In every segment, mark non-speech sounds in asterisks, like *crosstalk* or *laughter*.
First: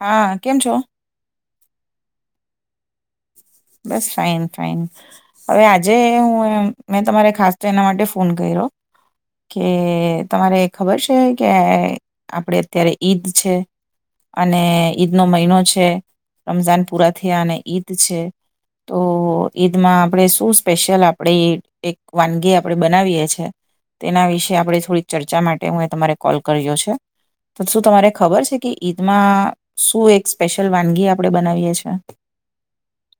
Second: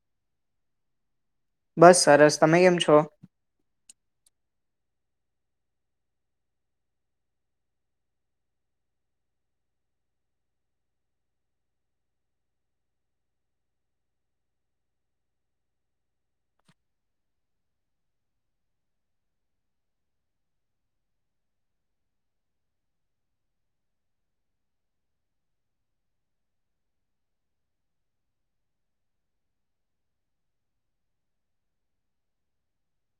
હા કેમ છો. બસ સરસ તમે કેમ છો. બસ ફાઈન ફાઈન હવે આજે હું મેં તમારે ખાસ તો એના માટે ફોન કર્યો કે તમારે ખબર છે કે આપડ અત્યારે ઈદ છે અને ઈદનો મહિનો છે રમઝાન પૂરા થયા અને ઈદ છે. તો ઈદમાં આપણે શું સ્પેશિયલ આપણે એક વાનગી આપણે બનાવીએ છેએ તેના વિશે આપણે થોડીક ચર્ચા માટે હું એ તમારે કોલ કર્યો છે તો શું તમારે ખબર છે કે ઈદમાં શું એક સ્પેશિયલ વાનગી આપણે બનાવીએ છે.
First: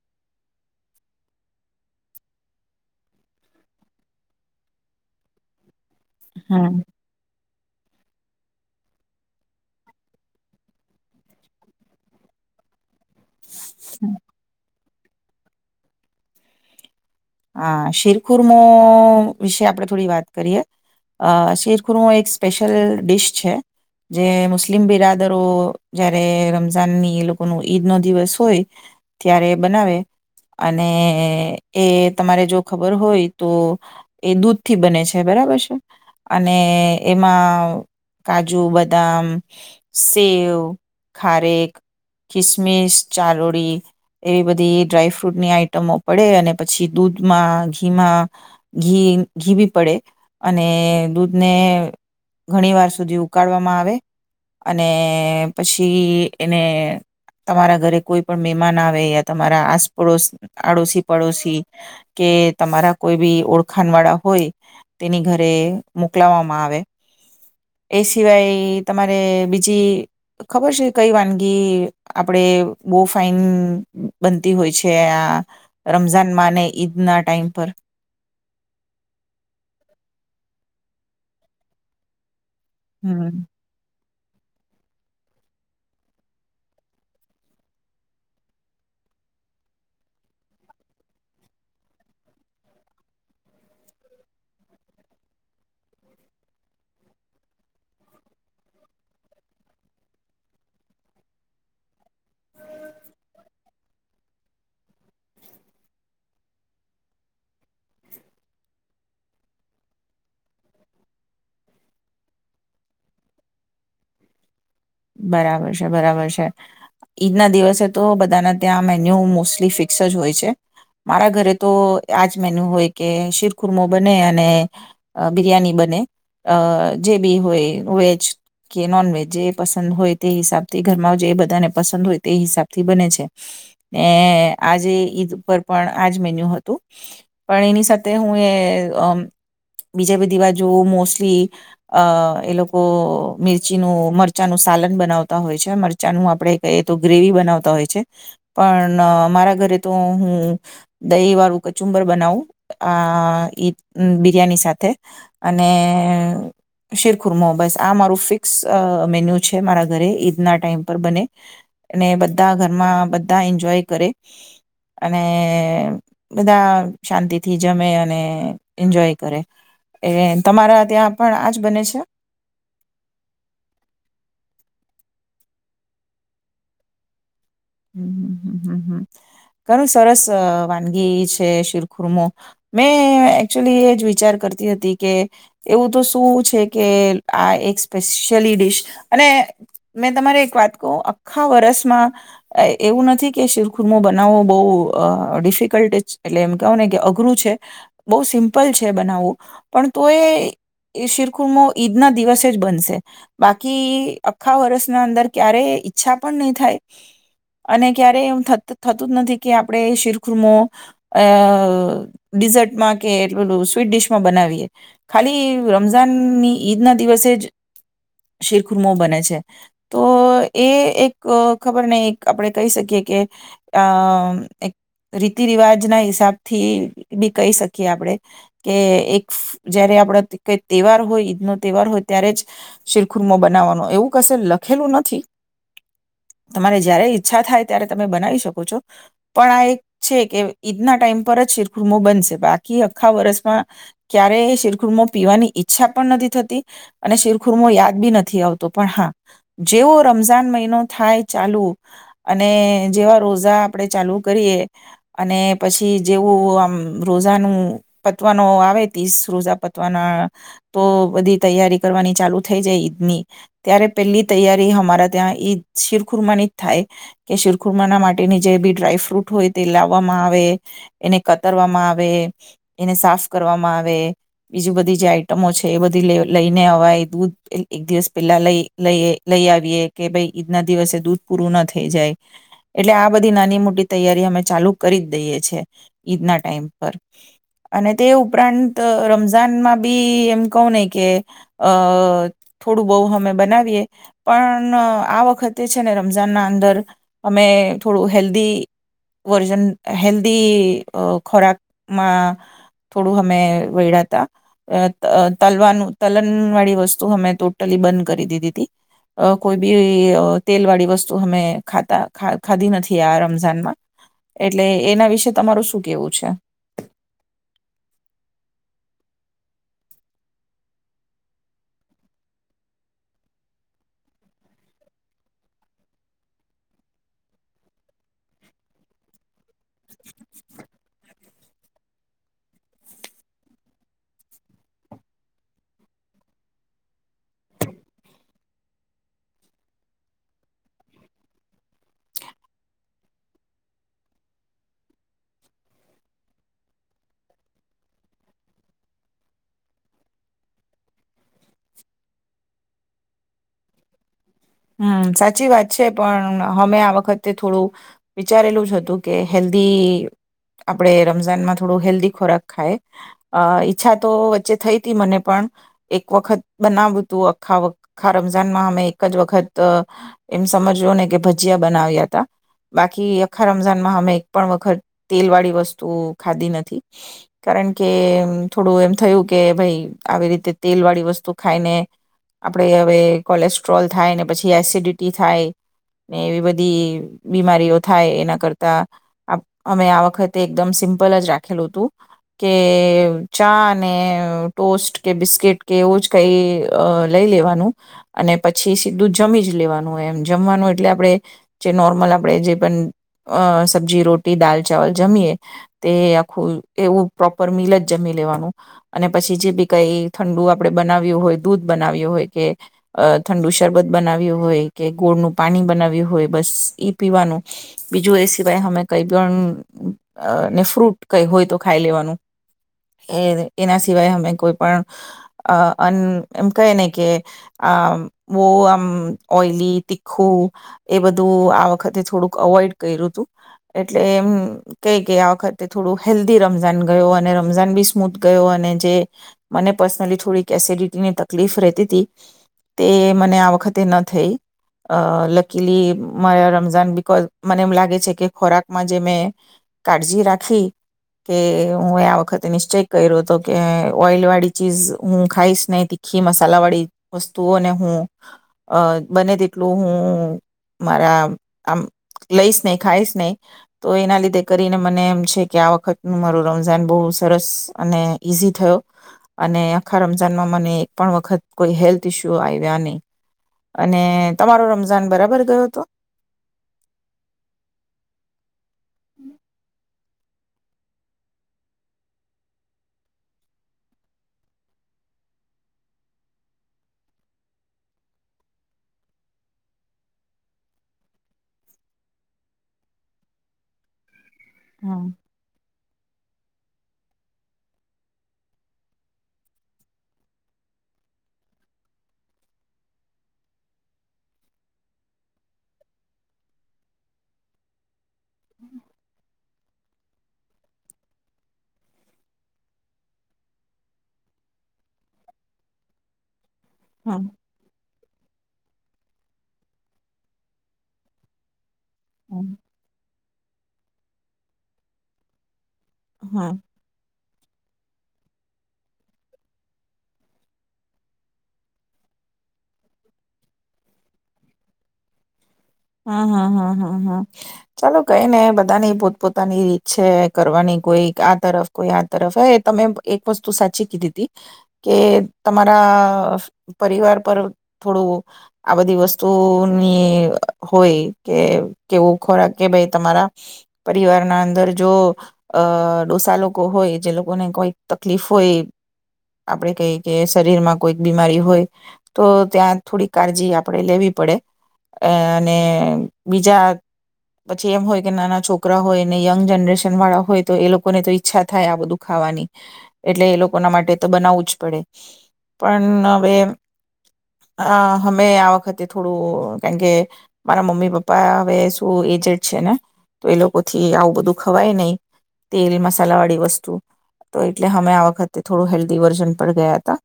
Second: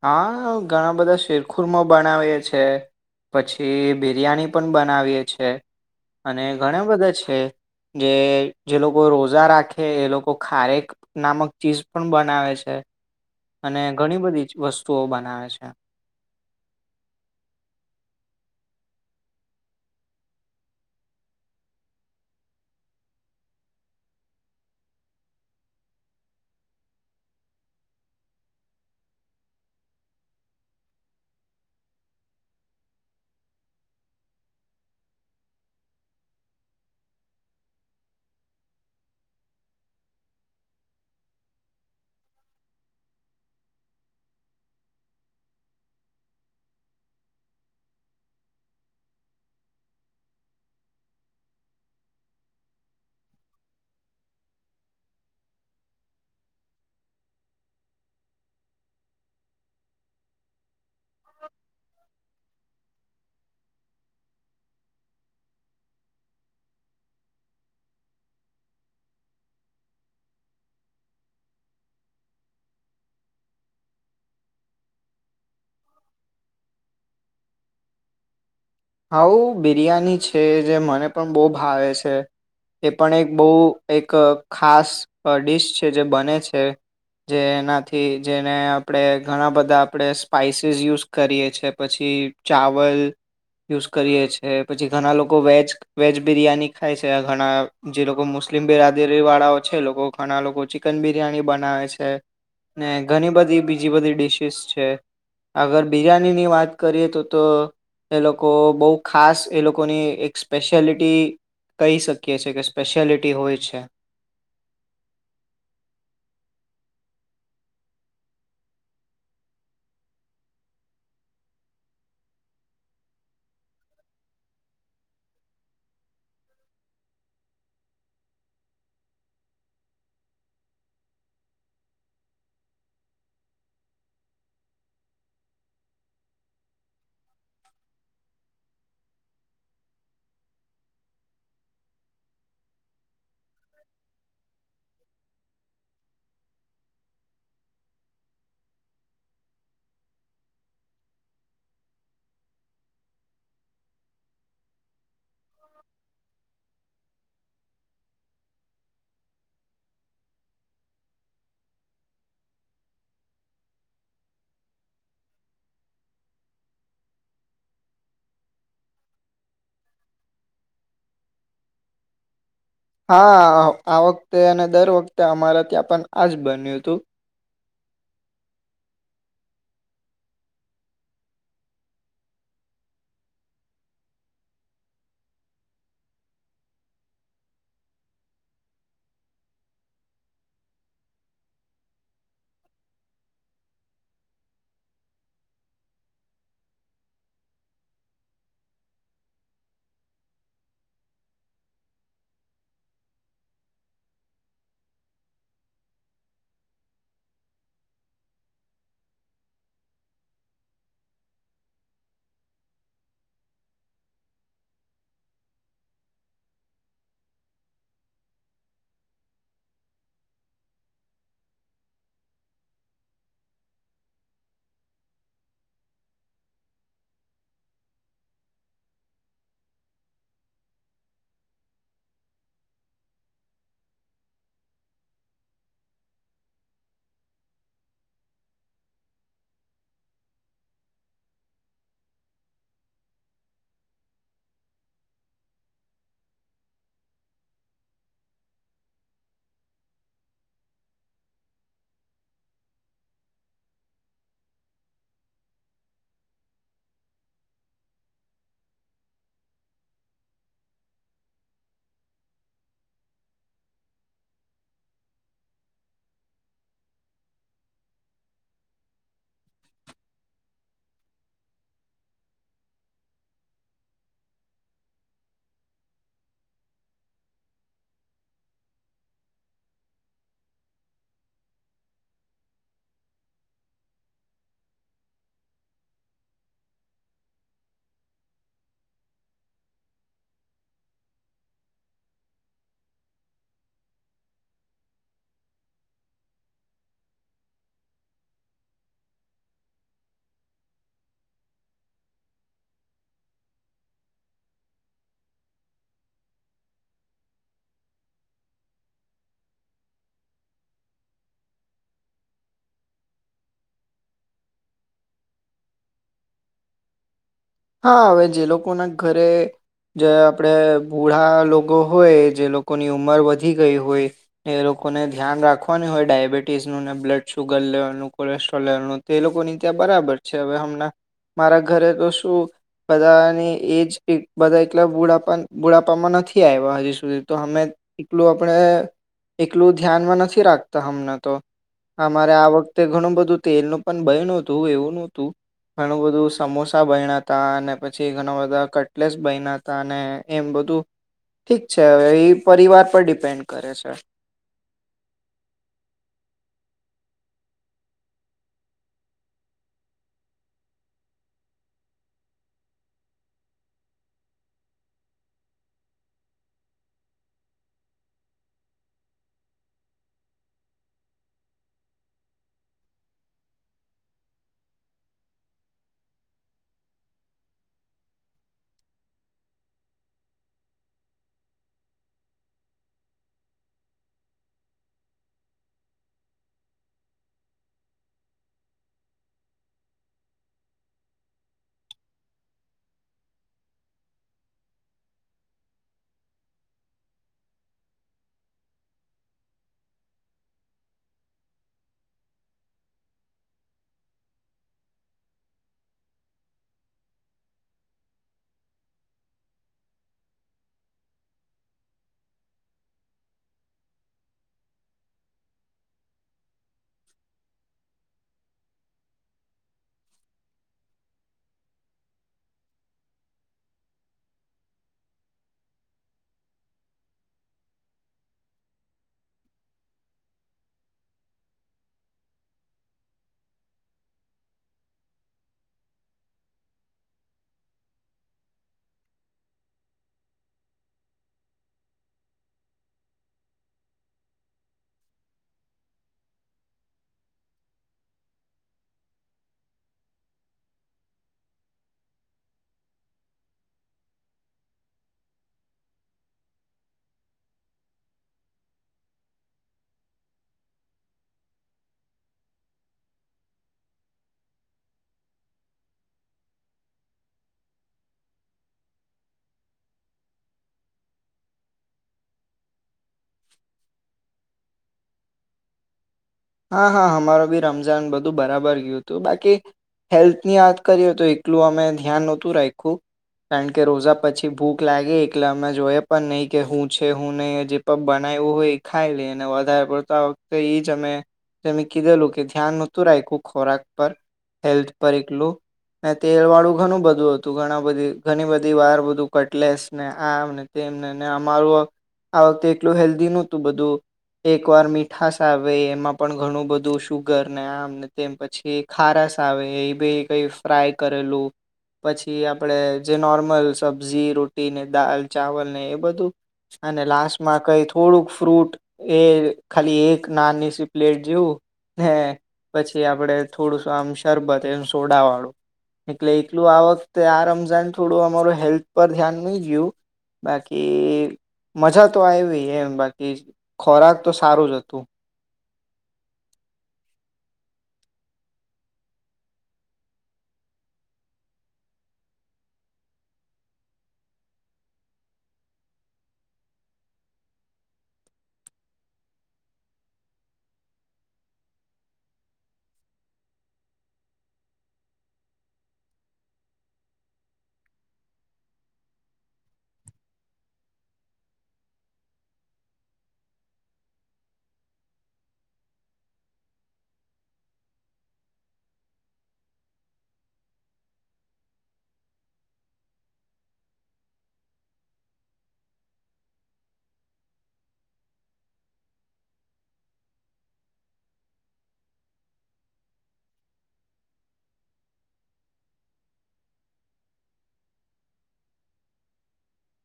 હા ઘણા બધા શિરખુરમાં બનાવીએ છે પછી બિરિયાની પણ બનાવીએ છે. અને હમ ઘણા બધા છે. જે જે લોકો રોજા રાખે એ લોકો ખારેક નામક ચીજ પણ બનાવે છે. અને ઘણી બધી વસ્તુઓ બનાવે છે. હા શિરખુરમો વિશે આપણે થોડી વાત કરીએ શિરખુર્મો એક સ્પેશિયલ ડીશ છે જે મુસ્લિમ બિરાદરો જયારે રમઝાનની એ લોકોનું ઈદ નો દિવસ હોય ત્યારે બનાવે અને એ તમારે જો ખબર હોય તો એ દૂધ થી બને છે બરાબર છે અને એમાં કાજુ બદામ સેવ ખારેક ખિસમિસ ચારોડી એવી બધી ડ્રાયફ્રૂટની આઈટમો પડે અને પછી દૂધમાં ઘીમાં ઘી ઘી ભી પડે અને દૂધને ઘણી વાર સુધી ઉકાળવામાં આવે અને પછી એને તમારા ઘરે કોઈ પણ મહેમાન આવે યા તમારા આસપડોશ આડોશી પડોશી કે તમારા કોઈ બી ઓળખાણ વાળા હોય તેની ઘરે મોકલાવામાં આવે. એ સિવાય તમારે બીજી ખબર છે કઈ વાનગી આપણે બો ફાઇન બનતી હોય છે આ રમઝાનમાં અને ઈદના ટાઈમ પર. હઉું બિરિયાની છે જે મને પણ બો ભાવે છે. એ પણ એક હમ બહુ એક એક ખાસ ડીશ છે જે બને છે જેનાથી જેને આપણે ઘણા બધા આપણે સ્પાઈસીસ યુઝ કરીએ છે પછી ચાવલ યુઝ કરીએ છે પછી ઘણા લોકો વેજ વેજ બિરિયાની ખાય છે ઘણા જે લોકો મુસ્લિમ બિરાદરી વાળાઓ છે એ લોકો ઘણા લોકો ચિકન બિરિયાની બનાવે છે ને ઘણી બધી બીજી બધી ડીશીસ છે આગળ બિરિયાનીની વાત કરીએ તો તો એ લોકો બહુ ખાસ એ લોકોની એક સ્પેશિયાલિટી કહી શકીએ છે કે સ્પેશિયાલિટી હોય છે. બરાબર છે બરાબર છે ઈદના દિવસે તો બધાના ત્યાં મેન્યુ મોસ્ટલી ફિક્સ જ હોય છે મારા ઘરે તો આજ મેન્યુ હોય કે શીરખુરમો બને અને બિરિયાની બને અ જે બી હોય વેજ કે નોનવેજ જે પસંદ હોય તે હિસાબથી ઘરમાં જે એ બધાને પસંદ હોય તે હિસાબ થી બને છે ને આજે ઈદ ઉપર પણ આજ મેન્યુ હતું પણ એની સાથે હું એ બીજા બધી બાજુ મોસ્ટલી અ એ લોકો મિરચીનું મરચ મરચાનું સાલન બનાવતા હોય છે મરચાંનું આપણે કએ તો ગ્રેવી બનાવતા હોય છે પણ મારા ઘરે તો હું દહીવાળું કચુંબર બનાવું આ એ બિરયાની સાથે અને શિરખુરમા બસ આ મારું ફિક્સ આ મેન્યુ છે મારા ઘરે ઈદના ટાઈમ પર બને અને બધા ઘરમાં બધા એન્જોય કરે અને બધા શાંતિથી જમે અને એન્જોય કરે એ તમારા ત્યાં પણ આજ બને છે. હા આ વખતે અને દર વખતે અમારા ત્યાં પણ આજ બન્યું હતું. ઘણું સરસ વાનગી છે શિરખુરમો મેં એકચુલી એ જ વિચાર કરતી હતી કે એવું તો શું છે કે આ એક સ્પેશિયલી ડિશ અને મેં તમારે એક વાત કહું આખા વર્ષમાં એ એવું નથી કે શિરખુરમો બનાવવો બો આ ડિફિકલ્ટ ડીસ એટલે એમ કહવો ને કે અઘરું છે બહુ સિમ્પલ છે બનાવવું પણ તો એ શિરખુરમો ઈદના દિવસે જ બનશે બાકી આખા વર્ષના અંદર ક્યારેય ઈચ્છા પણ નહીં થાય. અને ક્યારેય એમ થતું જ નથી કે આપણે શિરખુરમો અ ડિઝર્ટમાં કે એટલે બલું સ્વીટ ડીશમાં બનાવીએ ખાલી રમઝાનની ઈદ ના દિવસે જ શિરખુર્મો બને છે તો એ એક ખબર ને આપણે કહી શકીએ કે આ એક રીતિ રિવાજ ના હિસાબ થી બી કહી શકીએ આપણેે કે એક જયારે આપડે કઈ તહેવાર હોય ઈદ નો તહેવાર હોય ત્યારે જ શિરખુરમા બનાવવાનો એવું કશે લખેલું નથી તમારે જય્યારે ઈ ઈચ્છા થાય ત્યારે તમે બનાવી શકો છો પણ આ એક છે કે ઈદના ટાઈમ પર જ શીરખુરમો બનશે બાકી આખા વર્ષમાં ક્યારેય શિરખુર્મો પીવાની ઈચ્છા પણ નથી થતી અને શિરખુરમો યાદ બી નથી આવતો પણ હા જેવો રમઝાન મહિનો થાય ચાલુ અને જેવા રોજા આપડે ચાલુ કરીએ અને પછી જેવું આમ રોજાનું પતવાનો આવે તીસ રોજા પતવાના તો બધી તૈયારી કરવાની ચાલુ થઈ જાય ઈદ ની ત્યારે પેલી તૈયારી અમારા ત્યાં ઈદ શિરખુરમાંની થાય કે શુરખુરમાના માટેની જે બી ડ્રાયફ્રૂટ હોય તે લાવવામાં આવે એને કતરવામાં આવે એને સાફ કરવામાં આવે બીજું બધી જે આઈટમો છે એ બધી લે લઈને અવાય દૂધ એક દિવસ પેલા લઈ લઈ લઈ આવીએ કે ભાઈ ઈદના દિવસે દૂધ પૂરું ન થઈ જાય એટલે આ બધી નાની મોટી તૈયારી અમે ચાલુ કરી દ દઈએ છીએ ઈદના ટાઈમ પર અને તે ઉપરાંત રમઝાનમાં બી એમ કહું ને કે અ થોડું બહુ અમે બનાવીએ પણ આ વખતે છે ને ર રમજાન અંદર અમે થોડું હેલ્ધ વર્જન હેલ્ધી ખોરાકમાં થોડું અમે વેળાતા આ તલવાનું તલન વાળી વસ્તુ અમે ટોટલી બંધ કરી દીધી તી કોઈ બી તેલ વાળી વ વસ્તુ અમે ખાતા ખાધી નથી આ રમજાનમાં એટલે એના વિશે તમારું શું કેવું છે. હા હવે જે લોકોના ઘરે જે આપણે ભૂઢા લોકો હોય જે લોકોની ઉંમર વધી ગઈ હોય એ લોકોને ધ્યાન રાખવાની હોય ડયાબિટીસનું ને બ્લડ શુગર લેવલનું કોલેસ્ટ્રોલ લેવલનું તે લોકોની ત્યાં બરાબર છે હવે હમણાં મારા ઘરે તો શું બધાની એજ બધા એકલા બોડા બુડાપામાં નથી આવ્યા હજી સુધી તો અમે એકલું આપણે એકલું ધ્યાનમાં નથી રાખતા હમણાં તો અમારે આ વખતે ઘણું બધું તેલનું પણ બાયણું હતું એવું નું હતું ઘણું બધું સમોસા બેયનાં તા અને પછી ઘણા બધા કટલેસ બેયના હતા એમ બધું ઠીક છે હવે એ પરિવાર પર ડિપેન્ડ કરે છે. હમ્મ સાચી વાત છે પણ અમે આ વખતે થોડું વિચારેલું જ હતું કે હેલ્ધી આપડે રમઝાનમાં થોડું હેલ્ધી ખોરાક ખાય અ ઈચ્છા તો વચ્ચે થઈ હતી મને પણ એક વખત બનાવતું આખાખા રમઝાનમાં અમે એક જ વખત તા એમ સમજો ને કે ભજીયા બનાવ્યા હતા બાકી આખા રમજાનમાં અમે એક પણ વખત તેલ વાળી વસ્તુ ખાધી નથી કારણ કે થોડું એમ થયું કે ભાઈ આવી રીતે તેલ વાળી વસ્તુ ખાઈને આપણેે હવે કોલેસ્ટ્રોલ થાય ને પછી થી એસિડિટી થાય ને એવી બધી બીમારીઓ થાય એના કરતા અમે આ વખતે એકદમ સિમ્પલ જ રાખેલું હતું કે ચા અને ટોસ્ટ કે બિસ્કીિટ કે એવું જ કઈ લઈ લેવાનું અને પછી સીધું જ જમી જ લેવાનું હોય એમ જમવાનું એટલે આપણે જે નોર્મલ આપણે જે પણ સબ્જી રોટી દાલ ચાવલ જમીએ તે આખું એવું પ્રોપર મિલ જ જમી લેવાનું અને પછી જે બી કઈ ઠંડુ આપણે બનાવ્યું હોય દૂધ બનાવ્યું હોય કે ઠંડુ શરબત બનાવ્યું હોય કે ગોળનું પાણી બનાવ્યું હોય બસ એ પીવાનું બીજું એ સિવાય અમે કઈ પણને ફ્રૂટ કઈ હોય તો ખાઈ લેવાનું એ એના સિવાય અમે કોઈ પણ આ આન એમ કહે ને કે આટલું આમ આમ ઓઈલી તીખું એ બધું આ વખતે થોડુંક અવોઈડ કર્યું હતું એટલે એમ કઈ કે આ વખતે થોડું હેલ્ધી રમઝાન ગયો અને રમઝાન બી સ્મૂથ ગયો અને જે મને પર્સનલી થોડીક એસિડિટીની તકલીફ રહેતી હતી તે મને આ વખતે તે ન થઈ અ લકીલી મારા રમઝાન બિકોઝ મને એમ લાગે છે કે ખોરાકમાં જે મેં કાળજી રાખી કે હું આ વખતે નિશ્ચય કર્યો હતો કે ઓઈલ વાળી ચીઝ હું ખાઈશ ને તીખી મસાલા વાળી વસ્તુઓને હું અ બને તેટલું હું મારા આમ લઈશ નહીં ખાઈશ નહીં તો એના લીધે કરીને મને એમ છે કે આ વખતનું મારું રમઝાન બહુ સરસ અને ઈઝી થયો અને આખા રમઝાનમાં મને એક પણ વખત કોઈ હેલ્થ ઇસ્યુ આવ્યા નહીં. અને તમારો રમઝાન બરાબર ગયો હતો. હા હા અમારો બી રમજાન બધું બરાબર ગયું હતું બાકી. હેલ્થની વાત કરીએ તો એટલું અમે ધ્યાન નહોતું રાખીયું કારણ કે રોજા પછી ભૂખ લાગે એટલે અમે જોએ પણ નહીં કે હું છે હું નહીં જે પણ બનાવ્યું હોય એ ખાઈ લઈ અને વધારે પડતા વખતે એ જ અમે. જે કીધેલું કે ધ્યાન નહોતું રાખખું ખોરાક પર. હેલ્થ હા પર એટલું તેલ વાળું ઘણું બધું હતું ઘણા બધી ઘણી બધી વાર બધું કટલેસ ને આ ને તેમને ને અમારું આ વખતે એટલું હેલ્ધી નહતું બધું એક વાર મીઠશ આવે એમાં. પણ ઘણું બધું સુુગર ને આમને તેમ પછી ખારસ આવે એ બ કઈ ફ્રાય કરેલું પછી આપણેે જે નોર્મલ સબ્જી રોટી ને દાલ ચાવલ ને એ બધું. અને હા લાસ્ટમાં કઈ થોડુંક શુ ફ્રૂટ એ ખાલી એક નાનની સી પ્લેજો. હે હા પછી આપડે થોડુંસું આમ શરબત એમ સોડા વાળું. એટલે હમ એકલું આ વખતે આરામ. થોડું અમાર હેલ્થ પર ધ્યાન નહી ગયું, બાકી મજા તો આવી એમ, બાકી ખોરાક તો સારું જ હતું. હમ્મ હમ્મ હમ્મ ચાલો કઈ ને બધાની પોતપોતાની રીત છે. કરવાની કોઈ આ તરફ કોઈ આ તરફ હોયે તમે એક વસ્તુ સાચી કીધી હતી કે તમારા પરિવાર પર થોડું આ બધી વસ્તુની હોય કે કેવું ખોરાક કે ભાઈ તમારા પરિવારના અંદર જો અ ડોસા લોકો હોય, જે લોકોને કોઈક તકલીફ હોય આપણે કઈ કે શરીરમાં કોઈક બીમારી હોય તો ત્યાં થોડી કાળજી આપણેે લેવી પડે અ ને બીજા પછી એમ હોય કે નાના છોકરા હોય ને યંગ જનરેશન વાળા હોય તો, એ લોકોને તો ઈચ્છા થાય આ બધું ખાવાની એટલે એ લોકોના માટે તો બનાવવું જ પડે, પણ હવે આ હમે આ વખતે થોડું કારણ કે મારા મમ્મી પપ્પા હવે શું એજડ છે ને તો એ લોકોથી આવું બધું ખવાય નહી તેલ મસાલા વાળી વસ્તુ તો એટલે અમે આ વખતે થોડું હેલ્ધી વર્ઝન પર ગયા હતા.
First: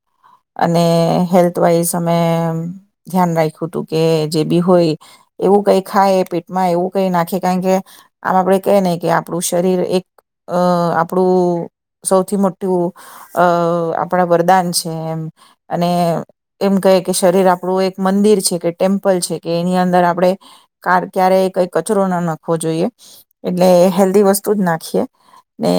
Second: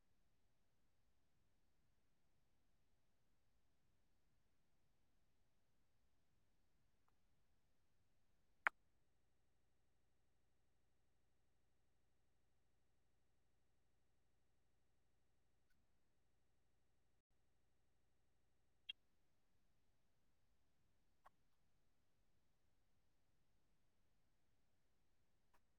અને હેલ્થ વાઈઝ અમે ધ્યાન રાખ્યું હતું કે જે બી હોય એવું કઈ ખાય પેટમાં એવું કઈ નાખે કારણ કે આમ આપડે કહે નહી કે આપણું શરીર એક અ આપણું સૌથી મોટું અ આપણા વરદાન છે. એમ અને એમ કહે કે શરીર આપણું એક મંદિર છે કે ટેમ્પલ છે કે એની અંદર આપણે કર ક્યારેય કઈ કચરો ના નાખવો જોઈએ એટલે હેલ્ધી વસ્તુ જ નાખીએ ને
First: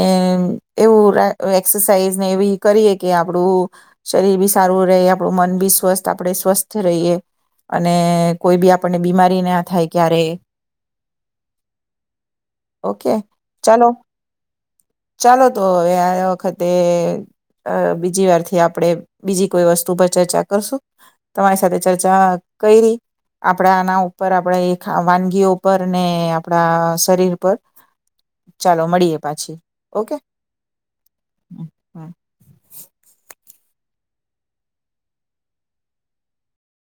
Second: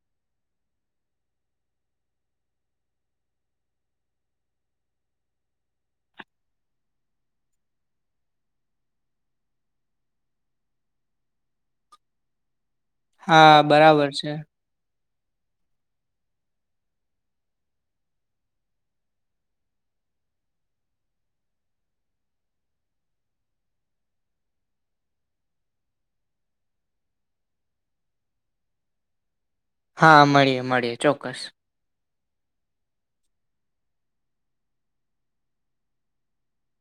એવું એક્સરસાઇઝને એવી કરીએ કે આપણું શરીર બી સારું રહે આપણું મન બી સ્વસ્થ આપણે સ્વસ્થ રહીએ અને કોઈ બી આપણે બીમારી ના થાય ક્યારે ઓકે હા ચાલો બરાબર છે. ચાલો તો હવે આ વખતે અ બીજી વારથી આપણે બીજી કોઈ વસ્તુ પર ચર્ચા કરશુ તમારી સાથે ચર્ચા કયરી આમ આપણે આના ઉપર આપણેે વાનગીઓ પર ને આપડા શરીર પર ચાલો મળીએ પાછી ઓકે હા મળીએ મળીએ ચોક્કસ. *inaudible*